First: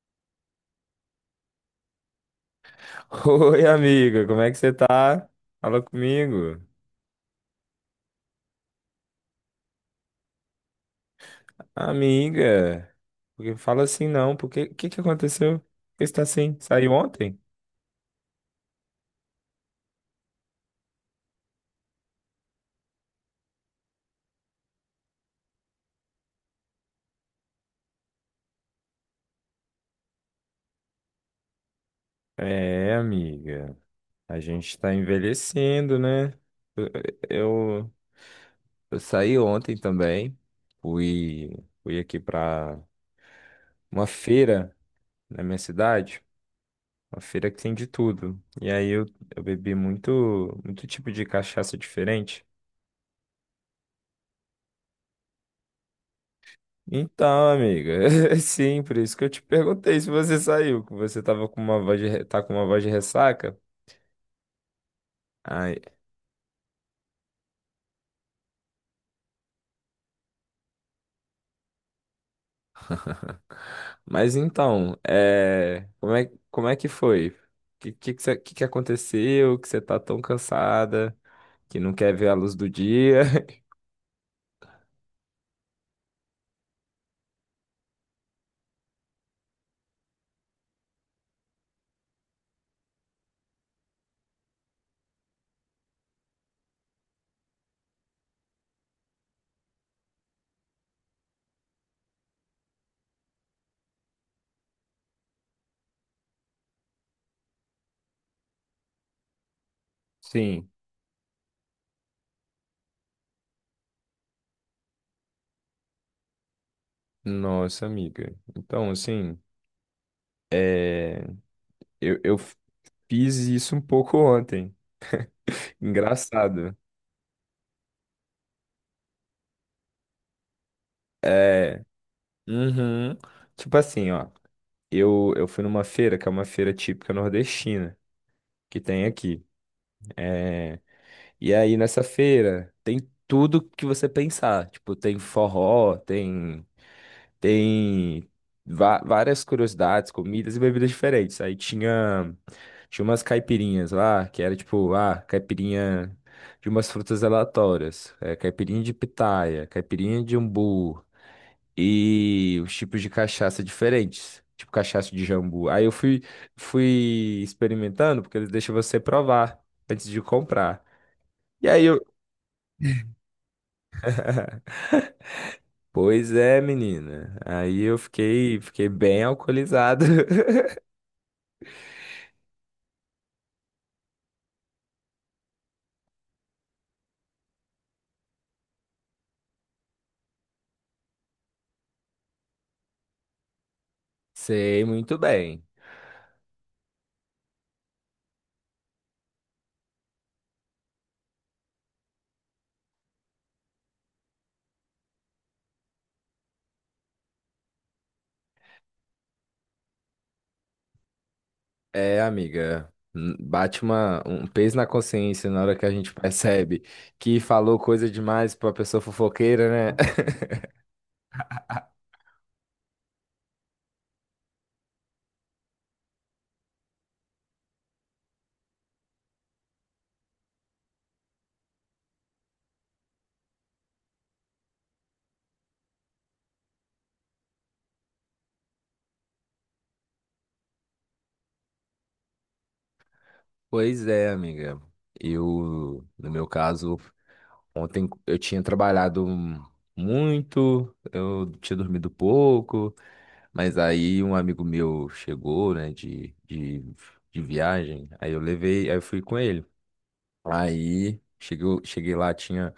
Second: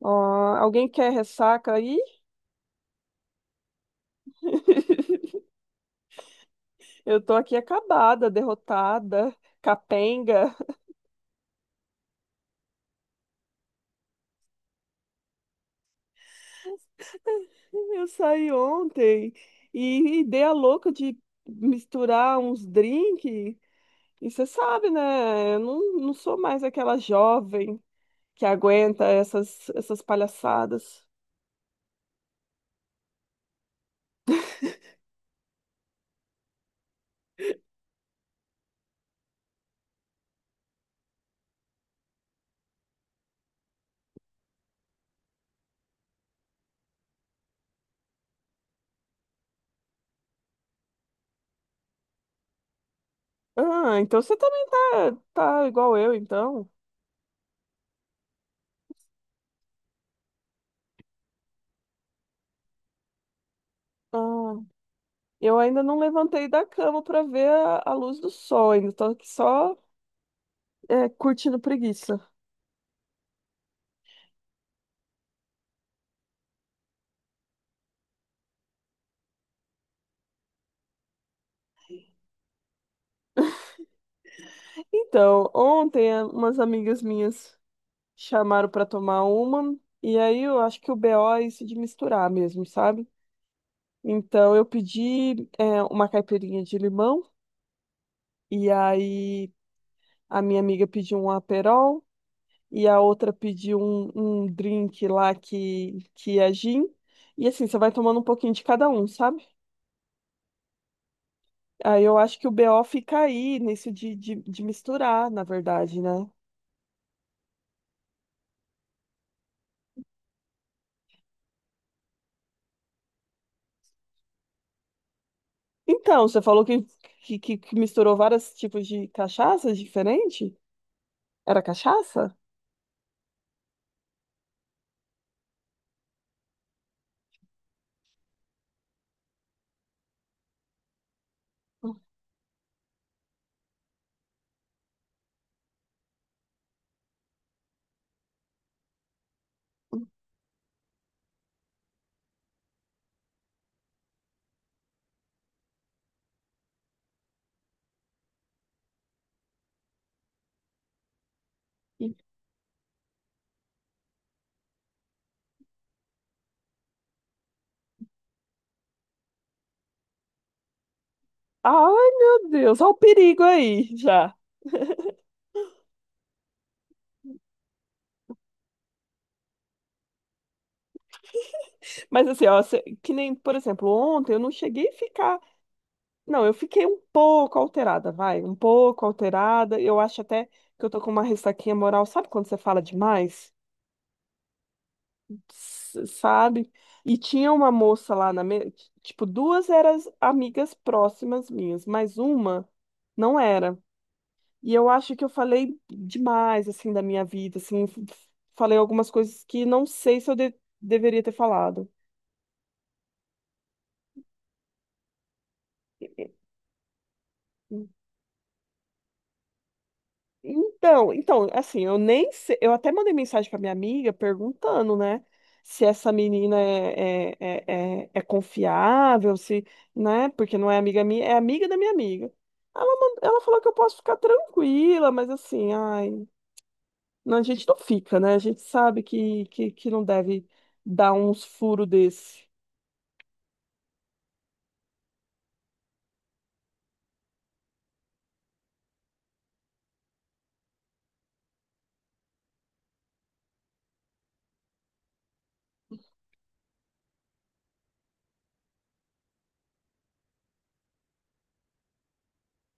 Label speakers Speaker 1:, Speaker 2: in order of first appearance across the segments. Speaker 1: Ó, alguém quer ressaca aí?
Speaker 2: Oi, amiga, como é que você tá? Fala comigo.
Speaker 1: Eu tô aqui acabada, derrotada, capenga.
Speaker 2: Amiga, porque fala assim não, porque o que que aconteceu? Por que você tá assim? Saiu ontem?
Speaker 1: Eu saí ontem e dei a louca de misturar uns drinks. E você sabe, né? Eu não sou mais aquela jovem que aguenta essas palhaçadas.
Speaker 2: É, amiga, a gente tá envelhecendo, né? Eu, eu, eu saí ontem também, fui, fui aqui pra uma feira na minha cidade, uma feira que tem de tudo. E aí eu bebi muito, muito tipo de cachaça diferente.
Speaker 1: Ah, então você também tá igual eu, então.
Speaker 2: Então, amiga, é sim, por isso que eu te perguntei se você saiu, que você tava com uma voz tá com uma voz de ressaca.
Speaker 1: Ah, eu
Speaker 2: Ai,
Speaker 1: ainda não levantei da cama pra ver a luz do sol, ainda tô aqui só curtindo preguiça.
Speaker 2: mas então, é, como é que foi? O que que aconteceu? Que você tá tão cansada, que não quer ver a luz do dia?
Speaker 1: Então, ontem umas amigas minhas chamaram para tomar uma, e aí eu acho que o BO é isso de misturar mesmo, sabe? Então eu pedi uma caipirinha de limão, e aí a minha amiga pediu um Aperol, e a outra pediu um drink lá que é gin. E assim, você vai tomando um pouquinho de cada um, sabe?
Speaker 2: Sim,
Speaker 1: Aí eu acho que o BO fica aí, nisso de misturar, na verdade, né?
Speaker 2: nossa amiga. Então, assim, eu fiz isso um pouco ontem.
Speaker 1: Então, você falou
Speaker 2: Engraçado.
Speaker 1: que misturou vários tipos de cachaças diferentes? Era
Speaker 2: É,
Speaker 1: cachaça?
Speaker 2: uhum. Tipo assim, ó, eu fui numa feira, que é uma feira típica nordestina que tem aqui. É, e aí nessa feira tem tudo que você pensar. Tipo, tem forró, tem tem várias curiosidades, comidas e bebidas diferentes. Aí tinha tinha umas caipirinhas lá, que era tipo, ah, caipirinha de umas frutas aleatórias, é, caipirinha de pitaia, caipirinha de umbu, e os tipos de cachaça diferentes, tipo cachaça de jambu. Aí eu fui, fui experimentando, porque eles deixam você provar antes de comprar. E aí eu,
Speaker 1: Ai, meu Deus, olha o perigo aí já.
Speaker 2: pois é, menina. Aí eu fiquei, fiquei bem alcoolizado.
Speaker 1: Mas assim, ó, que nem, por exemplo, ontem eu não cheguei a ficar. Não, eu fiquei um pouco alterada, vai, um pouco alterada. Eu acho até que eu tô com uma ressaquinha moral. Sabe quando você fala demais?
Speaker 2: Sei muito bem.
Speaker 1: Sabe? E tinha uma moça lá na mesa, tipo, duas eram amigas próximas minhas, mas uma não era. E eu acho que eu falei demais, assim, da minha vida, assim, falei algumas coisas que não sei se eu deveria ter falado.
Speaker 2: É, amiga, bate uma, um peso na consciência na hora que a
Speaker 1: E-
Speaker 2: gente
Speaker 1: e-
Speaker 2: percebe que falou coisa demais pra pessoa fofoqueira, né?
Speaker 1: Então, então, assim, eu nem sei, eu até mandei mensagem pra minha amiga perguntando, né, se essa menina é, é confiável, se, né, porque não é amiga minha, é amiga da minha amiga. Ela, ela falou que eu posso ficar tranquila, mas assim, ai, não, a gente não fica, né, a gente sabe que não deve dar uns furos desse.
Speaker 2: Pois é, amiga. Eu, no meu caso, ontem eu tinha trabalhado muito, eu tinha dormido pouco, mas aí um amigo meu chegou, né, de viagem, aí eu levei, aí eu fui com ele. Aí chegou, cheguei lá, tinha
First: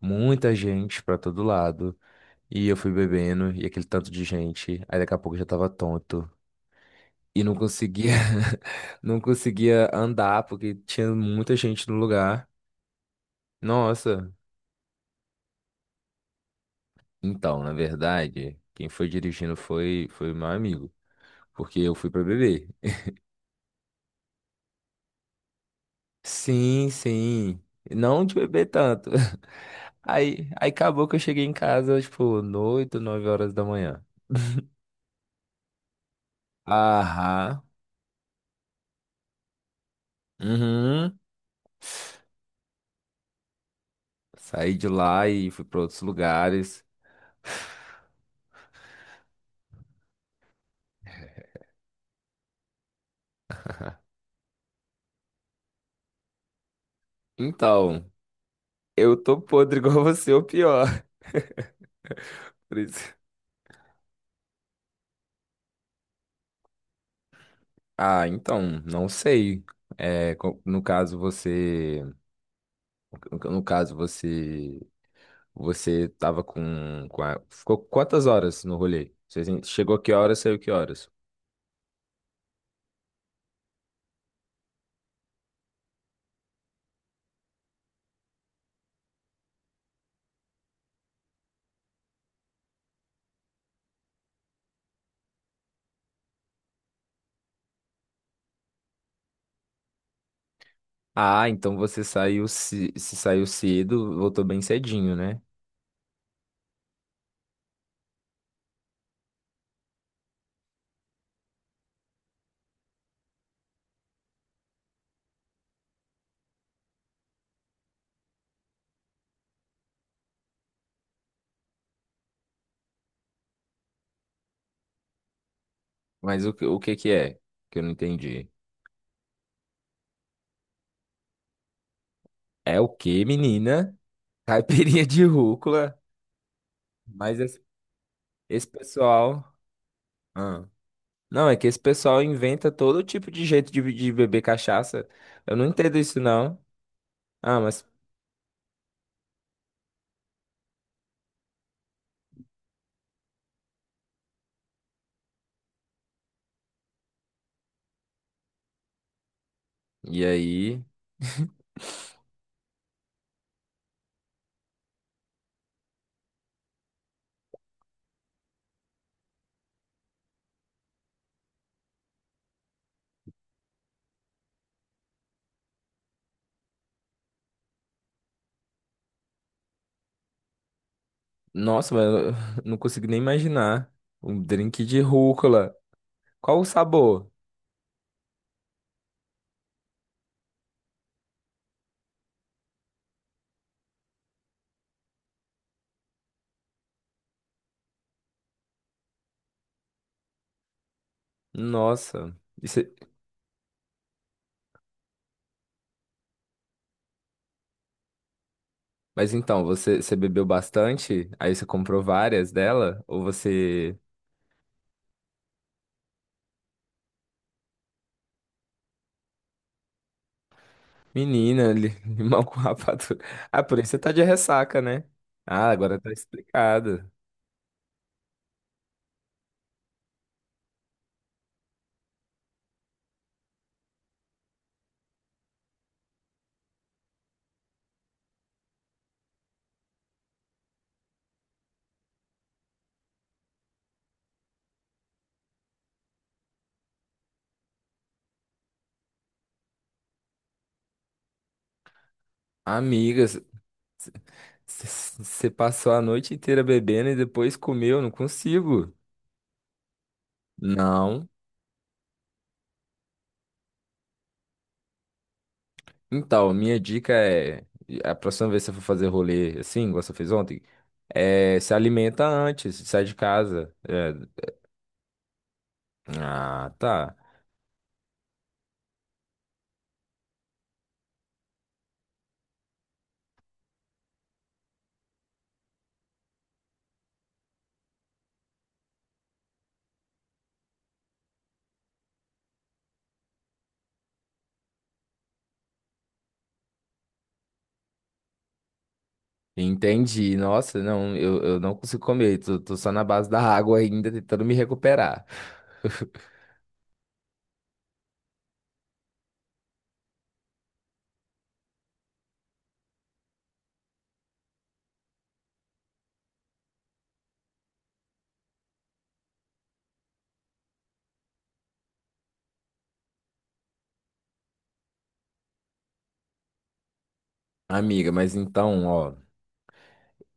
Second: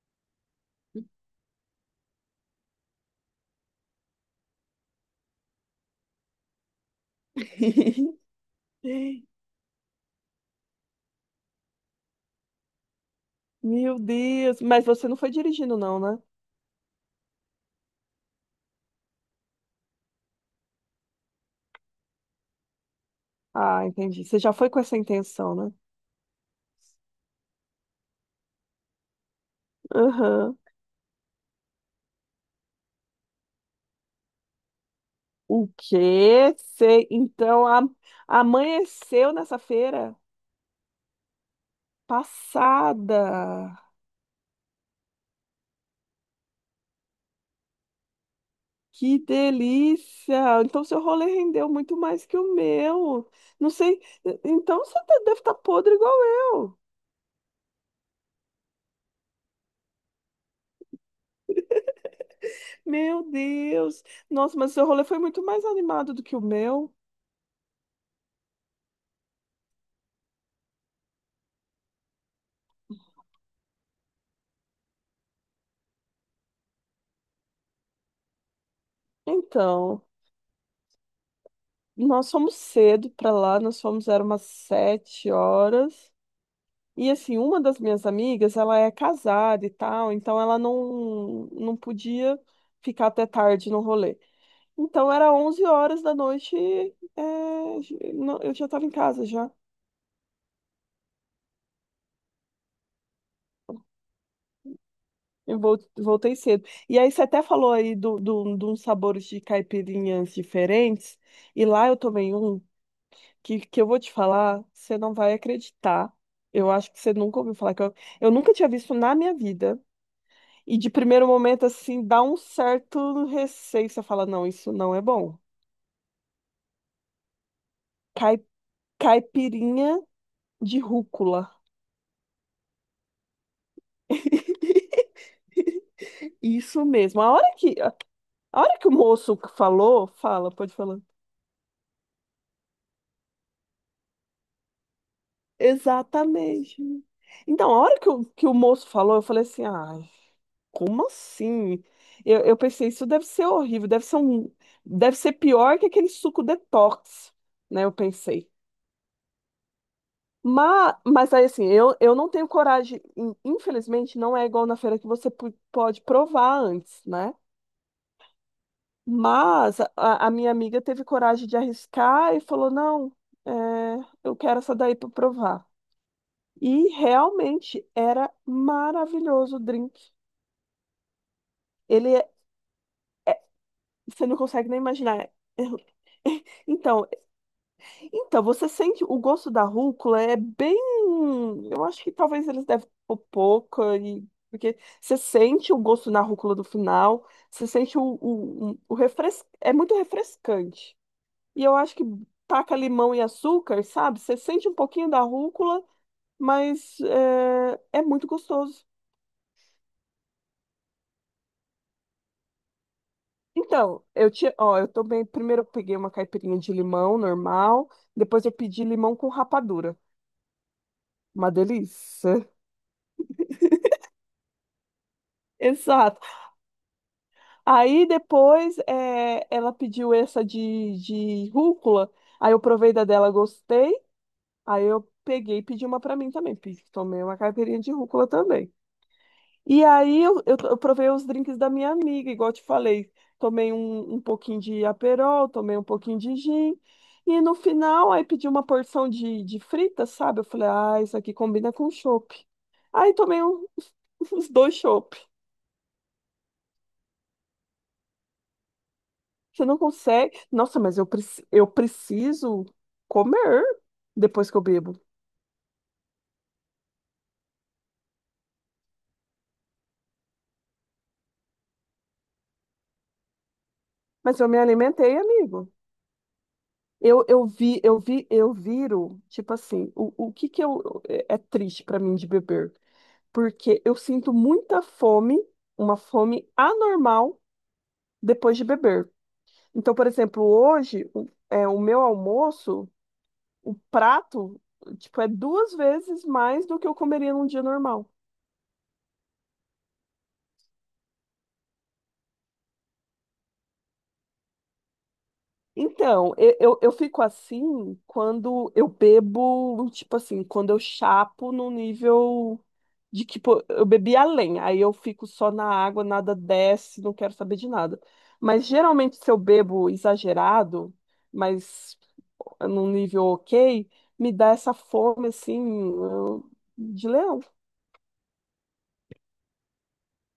Speaker 2: muita gente pra todo lado, e eu fui bebendo, e aquele tanto de gente, aí daqui a pouco eu já tava tonto. E não conseguia, não conseguia andar porque tinha muita gente no lugar.
Speaker 1: Meu
Speaker 2: Nossa,
Speaker 1: Deus, mas você não foi dirigindo, não, né?
Speaker 2: então, na verdade, quem foi dirigindo foi o meu amigo, porque eu fui pra beber.
Speaker 1: Ah, entendi. Você já foi com essa intenção, né?
Speaker 2: Sim, sim. Não de beber tanto.
Speaker 1: Aham.
Speaker 2: Aí acabou que eu cheguei em casa, tipo, noito, 9 horas da manhã.
Speaker 1: O quê? Você,
Speaker 2: Aham.
Speaker 1: então, amanheceu nessa feira
Speaker 2: Uhum.
Speaker 1: passada.
Speaker 2: Saí de lá e fui pra outros lugares.
Speaker 1: Que delícia! Então, seu rolê rendeu muito mais que o meu. Não sei. Então, deve estar podre igual eu.
Speaker 2: Então, eu tô podre igual você, ou pior. Por isso...
Speaker 1: Meu Deus! Nossa, mas seu rolê foi muito mais animado do que o meu.
Speaker 2: Ah, então, não sei. É, co- no caso você. Você tava com a... Ficou quantas horas no rolê? Você chegou
Speaker 1: Então.
Speaker 2: que horas, saiu que horas?
Speaker 1: Nós fomos cedo para lá, nós fomos, era umas 7 horas. E assim, uma das minhas amigas, ela é casada e tal, então ela não podia ficar até tarde no rolê. Então era 23 horas da noite, eu já estava em casa já.
Speaker 2: Ah, então você saiu se saiu cedo, voltou bem cedinho, né?
Speaker 1: Voltei cedo. E aí você até falou aí de uns sabores de caipirinhas diferentes, e lá eu tomei um, que eu vou te falar, você não vai acreditar. Eu acho que você nunca ouviu falar que eu nunca tinha visto na minha vida. E de primeiro momento, assim, dá um certo receio. Você fala, não, isso não é bom.
Speaker 2: Mas o que que é? Que eu não
Speaker 1: Cai-
Speaker 2: entendi.
Speaker 1: Caipirinha de rúcula.
Speaker 2: É o que, menina? Caipirinha de rúcula.
Speaker 1: Isso mesmo.
Speaker 2: Mas esse,
Speaker 1: A
Speaker 2: esse
Speaker 1: hora que o moço
Speaker 2: pessoal.
Speaker 1: falou, fala,
Speaker 2: Ah.
Speaker 1: pode falar.
Speaker 2: Não, é que esse pessoal inventa todo tipo de jeito de beber cachaça. Eu não entendo isso, não.
Speaker 1: Exatamente.
Speaker 2: Ah,
Speaker 1: Então, a
Speaker 2: mas.
Speaker 1: hora que o moço falou, eu falei assim, ai. Como assim? Eu pensei, isso deve ser horrível, deve ser um, deve ser pior que aquele suco detox, né? Eu pensei.
Speaker 2: E aí?
Speaker 1: Mas aí assim, eu não tenho coragem, infelizmente, não é igual na feira que você pode provar antes, né? Mas a, a minha amiga teve coragem de arriscar e falou: não, é, eu quero essa daí para provar. E realmente era maravilhoso o drink.
Speaker 2: Nossa, mas
Speaker 1: Ele é,
Speaker 2: eu não consigo nem imaginar.
Speaker 1: você não
Speaker 2: Um
Speaker 1: consegue nem
Speaker 2: drink de
Speaker 1: imaginar.
Speaker 2: rúcula. Qual o
Speaker 1: Então,
Speaker 2: sabor?
Speaker 1: então, você sente o gosto da rúcula é bem. Eu acho que talvez eles devem pôr pouca, e... porque você sente o gosto na rúcula do final, você sente o refres... É muito refrescante. E eu acho que
Speaker 2: Nossa. E
Speaker 1: taca
Speaker 2: cê-
Speaker 1: limão e açúcar, sabe? Você sente um pouquinho da rúcula, mas é muito gostoso.
Speaker 2: mas então, você bebeu bastante? Aí você comprou várias dela? Ou você.
Speaker 1: Então, eu tinha, ó, eu também, primeiro eu peguei uma caipirinha de limão normal, depois eu pedi limão com rapadura. Uma
Speaker 2: Menina, li- limão
Speaker 1: delícia.
Speaker 2: com rapadura. Ah, por isso você tá de ressaca, né? Ah, agora tá
Speaker 1: Exato.
Speaker 2: explicado.
Speaker 1: Aí depois ela pediu essa de rúcula. Aí eu provei da dela, gostei. Aí eu peguei e pedi uma pra mim também. Tomei uma caipirinha de rúcula também. E aí eu provei os drinks da minha amiga, igual eu te falei. Tomei um pouquinho de Aperol, tomei um pouquinho de gin. E no final, aí pedi uma porção de frita, sabe? Eu falei, ah, isso aqui combina com chopp. Aí
Speaker 2: Amigas,
Speaker 1: tomei um, os dois.
Speaker 2: você passou a noite inteira bebendo e depois comeu? Não consigo.
Speaker 1: Você não consegue. Nossa, mas eu,
Speaker 2: Não.
Speaker 1: eu preciso comer depois que eu bebo.
Speaker 2: Então, minha dica é, a próxima vez que você for fazer rolê assim, igual você fez ontem, é, se alimenta antes, sai de casa. É,
Speaker 1: Mas eu me alimentei, amigo.
Speaker 2: ah, tá.
Speaker 1: Eu, eu viro, tipo assim, o que que eu, é triste pra mim de beber? Porque eu sinto muita fome, uma fome anormal depois de beber. Então, por exemplo, hoje, o meu almoço, o prato, tipo, é 2 vezes mais do que eu comeria num dia normal.
Speaker 2: Entendi. Nossa, não, eu não consigo comer, tô só na base da água ainda, tentando me recuperar.
Speaker 1: Então, eu fico assim quando eu bebo, tipo assim, quando eu chapo no nível de que pô, eu bebi além, aí eu fico só na água, nada desce, não quero saber de nada. Mas geralmente se eu bebo exagerado, mas num nível ok, me dá essa fome assim eu- de leão.
Speaker 2: Amiga, mas então, ó,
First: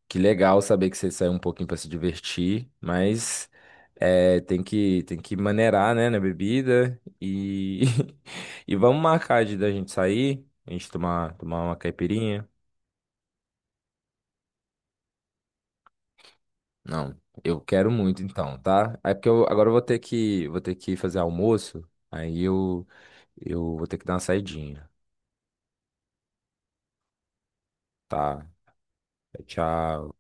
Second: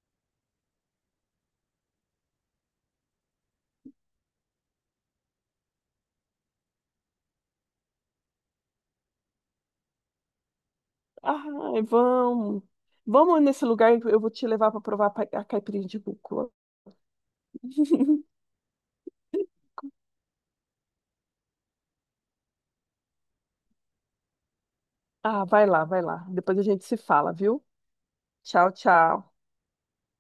Speaker 2: que legal saber que você saiu um pouquinho pra se divertir, mas é, tem que maneirar, né, na bebida e, e vamos marcar de da gente sair, a gente tomar,
Speaker 1: Ah,
Speaker 2: tomar uma caipirinha.
Speaker 1: vamos, vamos nesse lugar, eu vou te levar para provar a caipirinha de rúcula.
Speaker 2: Não, eu quero muito então, tá? É porque eu agora eu vou ter que fazer almoço, aí eu vou ter que dar uma saidinha,
Speaker 1: Ah, vai lá, vai lá. Depois a gente se fala, viu?
Speaker 2: tá?
Speaker 1: Tchau, tchau.
Speaker 2: Tchau.